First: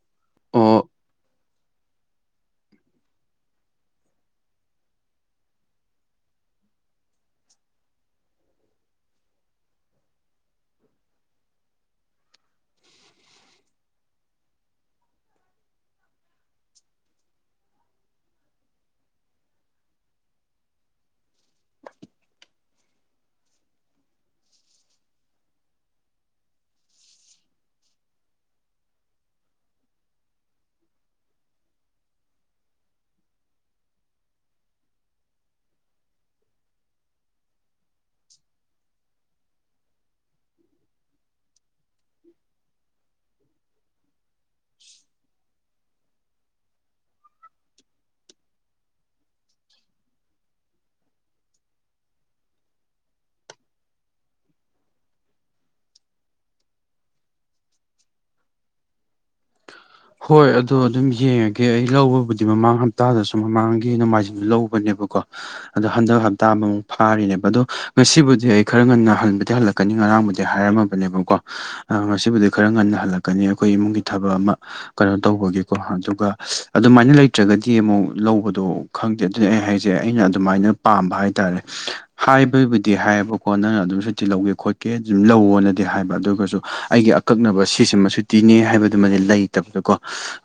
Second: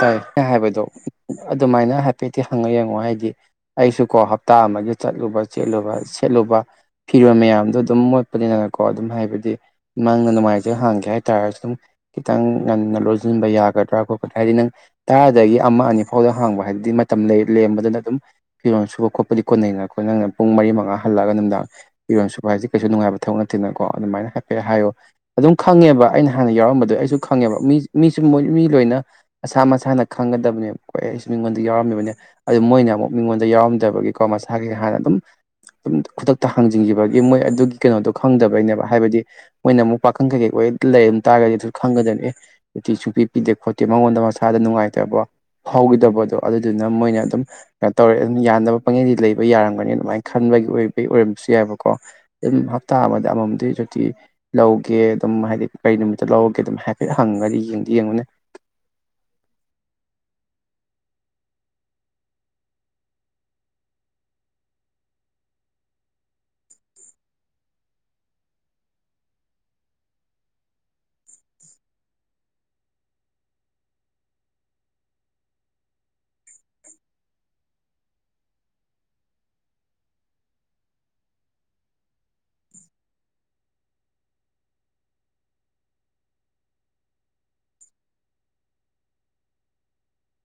ꯇꯥꯏ ꯍꯥꯏꯕꯗꯣ ꯑꯗꯨꯃꯥꯏꯅ ꯍꯥꯏꯐꯦꯠꯇꯤ ꯍꯪꯉ ꯌꯦꯡꯉꯣ ꯍꯥꯏꯗꯤ ꯑꯩꯁꯨ ꯀꯣ ꯍꯞꯇꯥ ꯑꯃꯒꯤ ꯆꯠꯂꯨꯕ ꯆꯦꯠꯂꯨꯕ ꯁꯦꯠꯂꯨꯕ ꯐꯤꯔꯣꯟ ꯃꯌꯥꯝꯗꯣ ꯑꯗꯨꯝ ꯃꯣꯠꯄꯅꯤꯅꯀꯣ ꯑꯗꯨꯝ ꯍꯥꯏꯕꯗꯤ ꯃꯪꯅ ꯅꯨꯡꯃꯥꯏꯖꯤꯡ ꯍꯥꯡꯒꯦ ꯍꯥꯏ ꯇꯥꯥꯔꯁꯨ ꯑꯗꯨꯝ ꯈꯤꯇꯪ ꯉꯟꯅ ꯂꯣꯟꯁꯤꯟꯕ ꯌꯥꯒꯗ꯭ꯔꯥ ꯈꯣꯠꯀꯗꯥ ꯍꯥꯏꯗꯤ ꯅꯪ ꯇꯔꯥꯗꯒꯤ ꯑꯃ ꯑꯅꯤ ꯐꯥꯎꯗ ꯍꯥꯡꯕ ꯍꯥꯏꯗꯨꯗꯤ ꯃꯇꯝ ꯂꯦꯝ ꯂꯩꯔꯝꯕꯗꯨꯅ ꯑꯗꯨꯝ ꯐꯤꯔꯣꯟ ꯁꯨꯕ ꯈꯣꯠꯄ ꯀꯣꯟꯅꯩꯅ ꯑꯩꯈꯣꯏ ꯅꯪꯅ ꯄꯨꯡ ꯃꯔꯤ ꯃꯉꯥ ꯍꯜꯂꯛꯑꯒ ꯅꯨꯃꯤꯗꯥꯡ ꯐꯤꯔꯣꯟ ꯁꯨꯕ ꯍꯥꯏꯁꯦ ꯀꯩꯁꯨ ꯅꯨꯡꯉꯥꯏꯕ ꯊꯕꯛ ꯅꯠꯇꯦꯅꯀꯣ ꯑꯗꯨꯃꯥꯏꯅ ꯍꯥꯏꯐꯦꯠ ꯍꯥꯏꯌꯣ ꯑꯗꯨꯝ ꯈꯪꯉꯦꯕ ꯑꯩꯅ ꯍꯥꯟꯅ ꯌꯥꯎꯔꯝꯕꯗꯣ ꯑꯩꯁꯨ ꯈꯪꯉꯦꯕ ꯃꯤ ꯃꯤꯁꯨ ꯃꯣꯏ ꯃꯤ ꯂꯣꯏꯅ ꯃꯁꯥ ꯃꯁꯥꯅ ꯈꯪꯒꯗꯕꯅꯦ ꯑꯩꯁ ꯑꯩꯁꯨ ꯃꯤꯉꯣꯟꯗ ꯌꯥꯎꯔꯝꯃꯤꯕꯅꯦ ꯑ ꯃꯣꯏꯅ ꯑꯃꯨꯛ ꯃꯤꯉꯣꯟꯗ ꯌꯥꯎꯔꯝꯗꯕꯒꯤꯀꯣ ꯃꯁꯥꯒꯤ ꯍꯥꯟꯅ ꯑꯗꯨꯝ ꯑꯗꯨꯝ ꯈꯨꯗꯛꯇ ꯍꯥꯡꯖꯤꯟꯈꯤꯕꯒꯤ ꯃꯣꯏ ꯑꯗꯨꯒꯤ ꯀꯩꯅꯣꯗꯣ ꯈꯪꯗꯕꯩꯅꯦꯕ ꯍꯥꯏꯕꯗꯤ ꯃꯣꯏꯅ ꯑꯃꯨꯛ ꯄꯥꯈꯪ ꯀꯩꯀꯩ ꯑꯣꯠꯇ ꯂꯩꯔꯝ ꯇꯥꯔꯒꯗꯤ ꯑꯗꯨ ꯈꯪꯒꯗꯃꯦ ꯑꯦ [unintelligible] ꯁꯨꯡꯄꯤ ꯄꯤꯗꯦ ꯈꯣꯠꯇꯦ ꯃꯉꯣꯟꯗ ꯃꯆꯥ ꯏꯁꯥꯗ ꯅꯨꯡꯉꯥꯏꯇꯕ ꯐꯥꯎꯒꯤꯗꯕꯗꯣ ꯑꯗꯨꯗꯨꯅ ꯃꯣꯏꯅ ꯑꯗꯨꯝ ꯀꯩꯅꯣ ꯇꯧꯔꯦ ꯑꯗꯨꯅ ꯌꯥꯅꯕ ꯄꯥꯡꯉꯩꯗꯤ ꯂꯩꯕ ꯌꯥꯔꯝꯒꯅꯤ ꯑꯗꯨꯃꯥꯏꯅ ꯈꯟꯕꯒꯤ ꯑꯣꯏꯕ ꯑꯣꯏꯔꯝꯕꯁꯨ ꯌꯥꯏꯑꯕꯀꯣ ꯑꯗꯨꯝ ꯍꯞꯇꯥ ꯑꯃ ꯑꯃꯃꯝꯗꯤ ꯍꯧꯨꯛꯇꯤ ꯂꯧꯒꯦ ꯑꯗꯨꯝ ꯍꯥꯏꯗꯤ ꯀꯔꯤ ꯅꯨꯃꯤꯠꯇ ꯂꯧꯔꯒꯦ ꯑꯗꯨꯝ ꯍꯥꯏꯐꯦꯠ ꯍꯪꯉꯗꯤ ꯌꯦꯡꯗꯤ ꯌꯦꯡꯉꯨꯅꯦ [unintelligible] ꯍꯣꯏ ꯑꯗꯣ ꯑꯗꯨꯝ ꯌꯦꯡꯉꯒꯦ ꯑꯩ ꯂꯧꯕꯕꯨꯗꯤ ꯃꯃꯥꯡ ꯍꯞꯇꯥꯗꯁꯨ ꯃꯃꯥꯡꯒꯤ ꯅꯣꯡꯃꯥꯏꯖꯤꯡꯁꯨ ꯂꯧꯕꯅꯦꯕꯀꯣ ꯑꯗꯣ ꯍꯟꯗꯛ ꯍꯞꯇꯥ ꯑꯃꯃꯨꯛ ꯐꯥꯔꯤꯅꯦꯕ ꯑꯗꯣ ꯉꯁꯤꯕꯨꯗꯤ ꯑꯩ ꯈꯔ ꯉꯟꯅ ꯍꯟꯕꯨꯗꯤ ꯍꯜꯂꯛꯀꯦ ꯀꯅꯤ ꯉꯔꯥꯡꯕꯨꯗꯤ ꯍꯥꯏꯔꯝꯃꯕꯅꯦꯕꯀꯣ ꯉꯥꯁꯤꯕꯨꯗꯤ ꯈꯔ ꯉꯟꯅ ꯍꯜꯂꯛꯀꯅꯤ ꯑꯩꯈꯣꯏ ꯏꯃꯨꯡꯒꯤ ꯊꯕꯛ ꯑꯃ ꯀꯩꯅꯣ ꯇꯧꯕꯒꯤꯀꯣ ꯑꯗꯨꯒ ꯑꯗꯨꯃꯥꯏꯅ ꯂꯩꯇ꯭ꯔꯒꯗꯤ ꯑꯃꯨꯛ ꯂꯧꯕꯗꯣ ꯈꯪꯗꯦ ꯑꯗꯨꯅꯦ ꯑꯩꯅ ꯍꯥꯏꯖꯦ ꯑꯩꯅ ꯑꯗꯨꯃꯥꯏꯅ ꯄꯥꯝꯕ ꯍꯥꯏꯇꯥꯔꯦ ꯍꯥꯏꯕꯕꯨꯗꯤ ꯍꯥꯏꯌꯦꯕꯀꯣ ꯅꯪꯅ ꯑꯗꯨꯝ ꯁꯨꯇꯤ ꯂꯧꯒꯦ ꯈꯣꯠꯀꯦ ꯑꯗꯨꯝ ꯂꯧꯋꯣꯅꯗꯤ ꯍꯥꯏꯕ ꯑꯗꯨꯒꯁꯨ ꯑꯩꯒꯤ ꯀꯛꯅꯕ ꯁꯤꯁꯦ ꯃꯁꯨꯨꯇꯤꯅꯦ ꯍꯥꯏꯕꯗꯨꯃꯗꯤ ꯂꯩꯇꯕꯗꯀꯣ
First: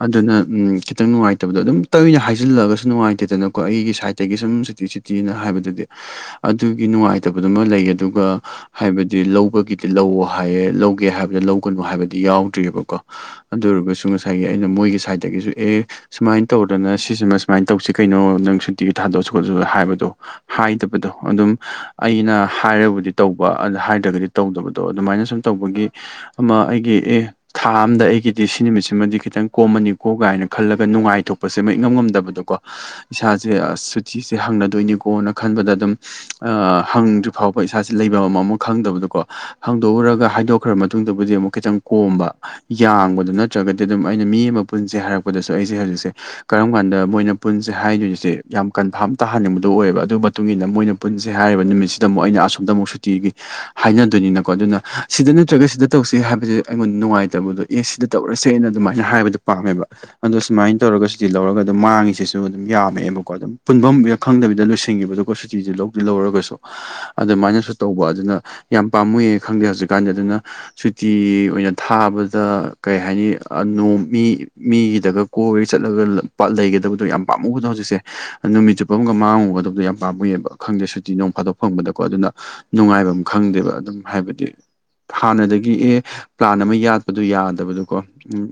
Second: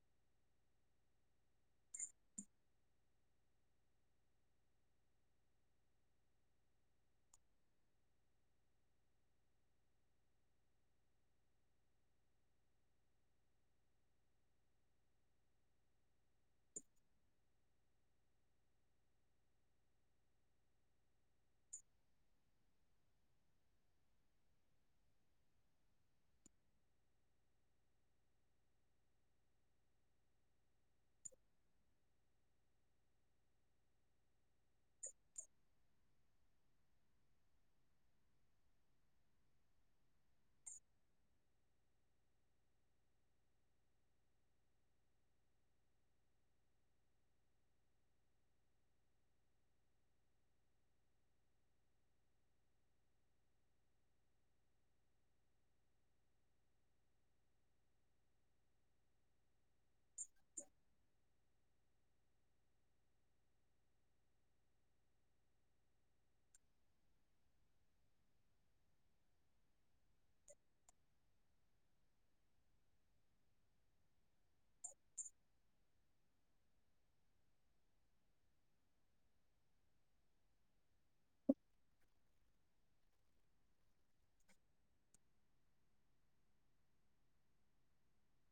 ꯑꯗꯨꯅ ꯎ ꯈꯤꯇꯪ ꯅꯨꯡꯉꯥꯏꯇꯕꯗꯣ ꯑꯗꯨꯝ ꯇꯣꯏꯅ ꯍꯥꯏꯖꯤꯜꯂꯛꯑꯒꯁꯨ ꯅꯨꯡꯉꯥꯏꯇꯦꯗꯅꯀꯣ ꯑꯩꯒꯤ ꯁꯥꯏꯠꯇꯒꯤ ꯁꯨꯝ ꯁꯤꯤ ꯇꯤꯅ ꯍꯥꯏꯕꯗꯨꯗꯤ ꯑꯗꯨꯒꯤ ꯅꯨꯡꯉꯥꯏꯇꯕꯗꯨꯃ ꯂꯩ ꯑꯗꯨꯒ ꯍꯥꯏꯕꯗꯤ ꯂꯧꯕꯒꯤꯗꯤ ꯂꯧꯑꯣ ꯍꯥꯏꯌꯦ ꯂꯧꯒꯦ ꯍꯥꯏꯕꯗ ꯂꯧꯒꯅꯨ ꯍꯥꯏꯕꯗꯤ ꯌꯥꯎꯗ꯭ꯔꯤꯑꯕꯀꯣ ꯑꯗꯨ ꯑꯣꯏꯔꯒꯁꯨ ꯉꯁꯥꯏꯒꯤ ꯑꯩꯅ ꯃꯣꯏꯒꯤ ꯁꯥꯏꯗꯠꯇꯒꯤꯁꯨ ꯑꯦ ꯁꯨꯃꯥꯏꯅ ꯇꯧꯗꯅ ꯁꯤꯁꯤꯃ ꯁꯨꯃꯥꯏꯅ ꯇꯧꯁꯤ ꯀꯩꯅꯣ ꯅꯪ ꯁꯨꯇꯤꯒꯤ ꯊꯥꯗꯣꯛꯑꯁꯨ ꯈꯣꯠꯁꯨ ꯍꯥꯏꯕꯗꯣ ꯍꯥꯏꯗꯕꯗꯣ ꯑꯗꯨꯝ ꯑꯩꯅ ꯍꯥꯏꯔꯕꯨꯗꯤ ꯇꯧꯕ ꯑꯗꯨ ꯍꯥꯏꯗ꯭ꯔꯒꯗꯤ ꯇꯧꯗꯕꯗꯣ ꯑꯗꯨꯃꯥꯏꯅ ꯁꯨꯝ ꯇꯧꯕꯒꯤ ꯑꯃ ꯑꯩꯒꯤ ꯑꯦ ꯊꯥ ꯑꯝꯗ ꯑꯩꯒꯤꯗꯤ ꯁꯤ ꯅꯨꯃꯤꯠꯁꯤꯃꯗꯤ ꯈꯤꯇꯪ ꯀꯣꯝꯃꯅꯤꯀꯣ ꯀꯥꯏꯅ ꯈꯜꯂꯒ ꯅꯨꯡꯉꯥꯏꯊꯣꯛꯄꯁꯦ ꯃ ꯏꯪꯉꯝ ꯉꯝꯗꯕꯗꯣꯀꯣ ꯏꯁꯥꯁꯦ ꯁꯨꯇꯤꯁꯦ ꯍꯪꯅꯗꯣꯏꯅꯤꯀꯣꯅ ꯈꯟꯕꯗ ꯑꯗꯨꯝ ꯑ ꯍꯪꯗ꯭ꯔꯤ ꯐꯥꯎꯕ ꯏꯁꯥꯁꯦ ꯂꯩꯕ ꯑꯃꯃ ꯈꯪꯗꯕꯗꯣꯀꯣ ꯍꯥꯡꯗꯣꯛꯎꯔꯒ ꯍꯥꯏꯗꯣꯛꯈ꯭ꯔ ꯃꯇꯨꯡꯗꯕꯨꯗꯤ ꯑꯃꯨꯛ ꯈꯤꯇꯪ ꯀꯣꯝꯕ ꯌꯥꯡꯕꯗꯣ ꯅꯠꯇ꯭ꯔꯒꯗꯤ ꯑꯗꯨꯝ ꯑꯩꯅ ꯃꯤ ꯑꯃ ꯄꯨꯟꯁꯦ ꯍꯥꯏꯔꯛꯄꯗꯁꯨ ꯑꯩꯁꯦ ꯍꯧꯖꯤꯛꯁꯦ ꯀꯔꯝ ꯀꯥꯟꯗ ꯃꯣꯏꯅ ꯄꯨꯟꯁꯦ ꯍꯥꯏꯗꯣꯏꯁꯦ ꯌꯥꯝ ꯀꯟꯐꯥꯝ ꯇꯥꯍꯟꯅꯤꯡꯕꯗꯣ ꯑꯣꯏꯕ ꯑꯗꯨꯒꯤ ꯃꯇꯨꯡ ꯏꯟꯅ ꯃꯣꯏꯅ ꯄꯨꯟꯁꯦ ꯍꯥꯏꯔꯤꯕ ꯅꯨꯃꯤꯠꯁꯤ ꯑꯃꯨꯛ ꯑꯩꯅ ꯑꯁꯣꯝꯗ ꯑꯃꯨꯛ ꯁꯨꯇꯤꯒꯤ ꯍꯥꯏꯅꯗꯣꯏꯅꯤꯅꯀꯣ ꯑꯗꯨꯅ ꯁꯤꯗ ꯅꯠꯇ꯭ꯔꯒ ꯁꯤꯗ ꯇꯧꯁꯤ ꯍꯥꯏꯕꯁꯦ ꯑꯩꯉꯣꯟꯗ ꯅꯨꯡꯉꯥꯏꯇ ꯇꯕꯨꯗꯣ ꯑꯦ ꯁꯤꯗ ꯇꯧꯔꯁꯦꯅ ꯑꯗꯨꯃꯥꯏꯅ ꯍꯥꯏꯕꯗꯨꯣ ꯄꯥꯝꯃꯦꯕ ꯑꯗꯣ ꯁꯨꯃꯥꯏꯅ ꯇꯧꯔꯒ ꯁꯨꯇꯤ ꯂꯧꯔꯒ ꯑꯗꯨꯝ ꯃꯥꯡꯉꯤꯁꯤꯁꯨ ꯑꯗꯨꯝ ꯌꯥꯝꯃꯛꯦꯕꯀꯣ ꯑꯗꯨꯝ ꯄꯨꯟꯐꯝ ꯈꯪꯗꯕꯤꯗ ꯂꯣꯏꯁꯤꯟꯈꯤꯕꯗꯣꯀꯣ ꯁꯨꯇꯤꯗꯨ ꯂꯧ ꯑꯗꯨ ꯂꯧꯔꯒꯁꯨ ꯑꯗꯨꯃꯥꯏꯅꯁꯨ ꯇꯧꯕ ꯑꯗꯨꯅ ꯌꯥꯝ ꯄꯥꯝꯃꯨꯌꯦ ꯈꯪꯗꯦ ꯍꯧꯖꯤꯛꯀꯥꯟꯗꯤ ꯑꯗꯨꯅ ꯁꯨꯇꯤ ꯑꯣꯏꯅ ꯊꯥꯕ ꯑꯗ ꯀꯩ ꯍꯥꯏꯅꯤ ꯅꯣꯡ ꯃꯤ ꯃꯤꯒꯤꯗꯒ ꯀꯣꯏꯒ ꯆꯠꯂꯒ ꯂꯩꯒꯗꯕꯗꯣ ꯌꯥꯝ ꯄꯥꯝꯃꯨꯕꯗꯣ ꯍꯧꯖꯤꯛꯁꯦ ꯅꯨꯃꯤꯠ ꯆꯨꯞꯄ ꯑꯃꯒ ꯃꯥꯡꯉꯨꯒꯗꯕꯗꯣ ꯌꯥꯝ ꯄꯥꯝꯃꯨꯑꯕ ꯈꯪꯗꯦ ꯁꯨꯇꯤ ꯅꯨꯡ ꯐꯥꯗꯣꯛ ꯐꯪꯕꯗꯀꯣ ꯑꯗꯨꯅ ꯅꯨꯡꯉꯥꯏꯕ ꯑꯃ ꯈꯪꯗꯦꯕ ꯑꯗꯨꯝ ꯍꯥꯏꯕꯗꯤ ꯍꯥꯟꯅꯗꯒꯤ ꯑꯦ ꯄ꯭ꯂꯥꯟ ꯑꯃ ꯌꯥꯠꯄꯗꯨꯣ ꯌꯥꯗꯕꯗꯨꯣꯀꯣ ꯎꯝ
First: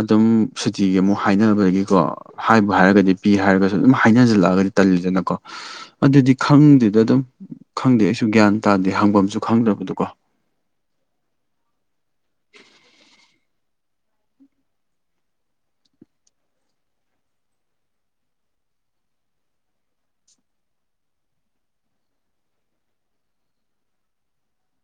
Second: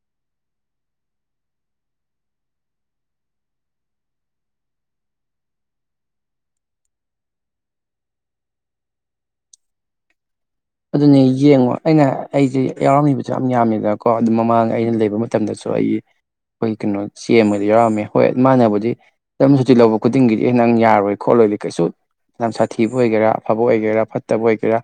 ꯑꯗꯨꯝ ꯁꯨꯇꯤꯒꯤ ꯑꯃꯨꯛ ꯍꯥꯏꯅꯕꯗꯒꯤꯀꯣ ꯍꯥꯏꯕ ꯍꯥꯏꯔꯒꯗꯤ ꯄꯤ ꯍꯥꯏꯔꯒꯁꯨ ꯑꯗꯨꯝ ꯍꯥꯏꯅꯁꯤꯜꯂꯛꯑꯒꯗꯤ ꯇꯜꯂꯤꯗꯅꯀꯣ ꯑꯗꯨꯗꯤ ꯈꯪꯗꯦꯗ ꯑꯗꯨꯝ ꯈꯪꯗꯦ ꯑꯩꯁꯨ ꯒ꯭ꯌꯥꯟ ꯇꯥꯗꯦ ꯍꯥꯡꯐꯝꯝꯁꯨ ꯈꯪꯗꯕꯗꯀꯣ ꯑꯗꯨꯅꯦ ꯌꯦꯡꯉꯣ ꯑꯩꯅ ꯑꯩꯁꯦ ꯌꯥꯎꯔꯝꯃꯤꯕꯗ ꯁ ꯌꯥꯝ ꯌꯥꯝꯃꯤꯗꯅ ꯀꯣ ꯑꯗꯨ ꯃꯃꯥꯡ ꯑꯩꯅ ꯂꯩꯕ ꯃꯇꯝꯗꯁꯨ ꯑꯩꯒꯤ ꯑꯩꯈꯣꯏ ꯀꯩꯅꯣ ꯆꯦꯟꯕꯗ ꯌꯥꯎꯔꯝꯃꯦ ꯍꯣꯏ ꯏ ꯃꯥꯟꯅꯕꯗꯤ ꯗꯔꯝ ꯁꯨꯇꯤ ꯂꯧꯕ ꯈꯨꯗꯤꯡꯒꯤꯗꯤ ꯑꯩ ꯅꯪ ꯌꯥꯔꯣꯏ ꯈꯣꯠꯂꯣꯏ ꯀꯩꯁꯨ ꯂꯝ ꯁꯥꯊꯤꯕ ꯑꯣꯏꯒꯦꯔꯥ ꯑꯐꯕ ꯑꯣꯏꯒꯦꯔꯥ ꯐꯠꯇꯕ ꯑꯣꯏꯒꯦꯔꯥ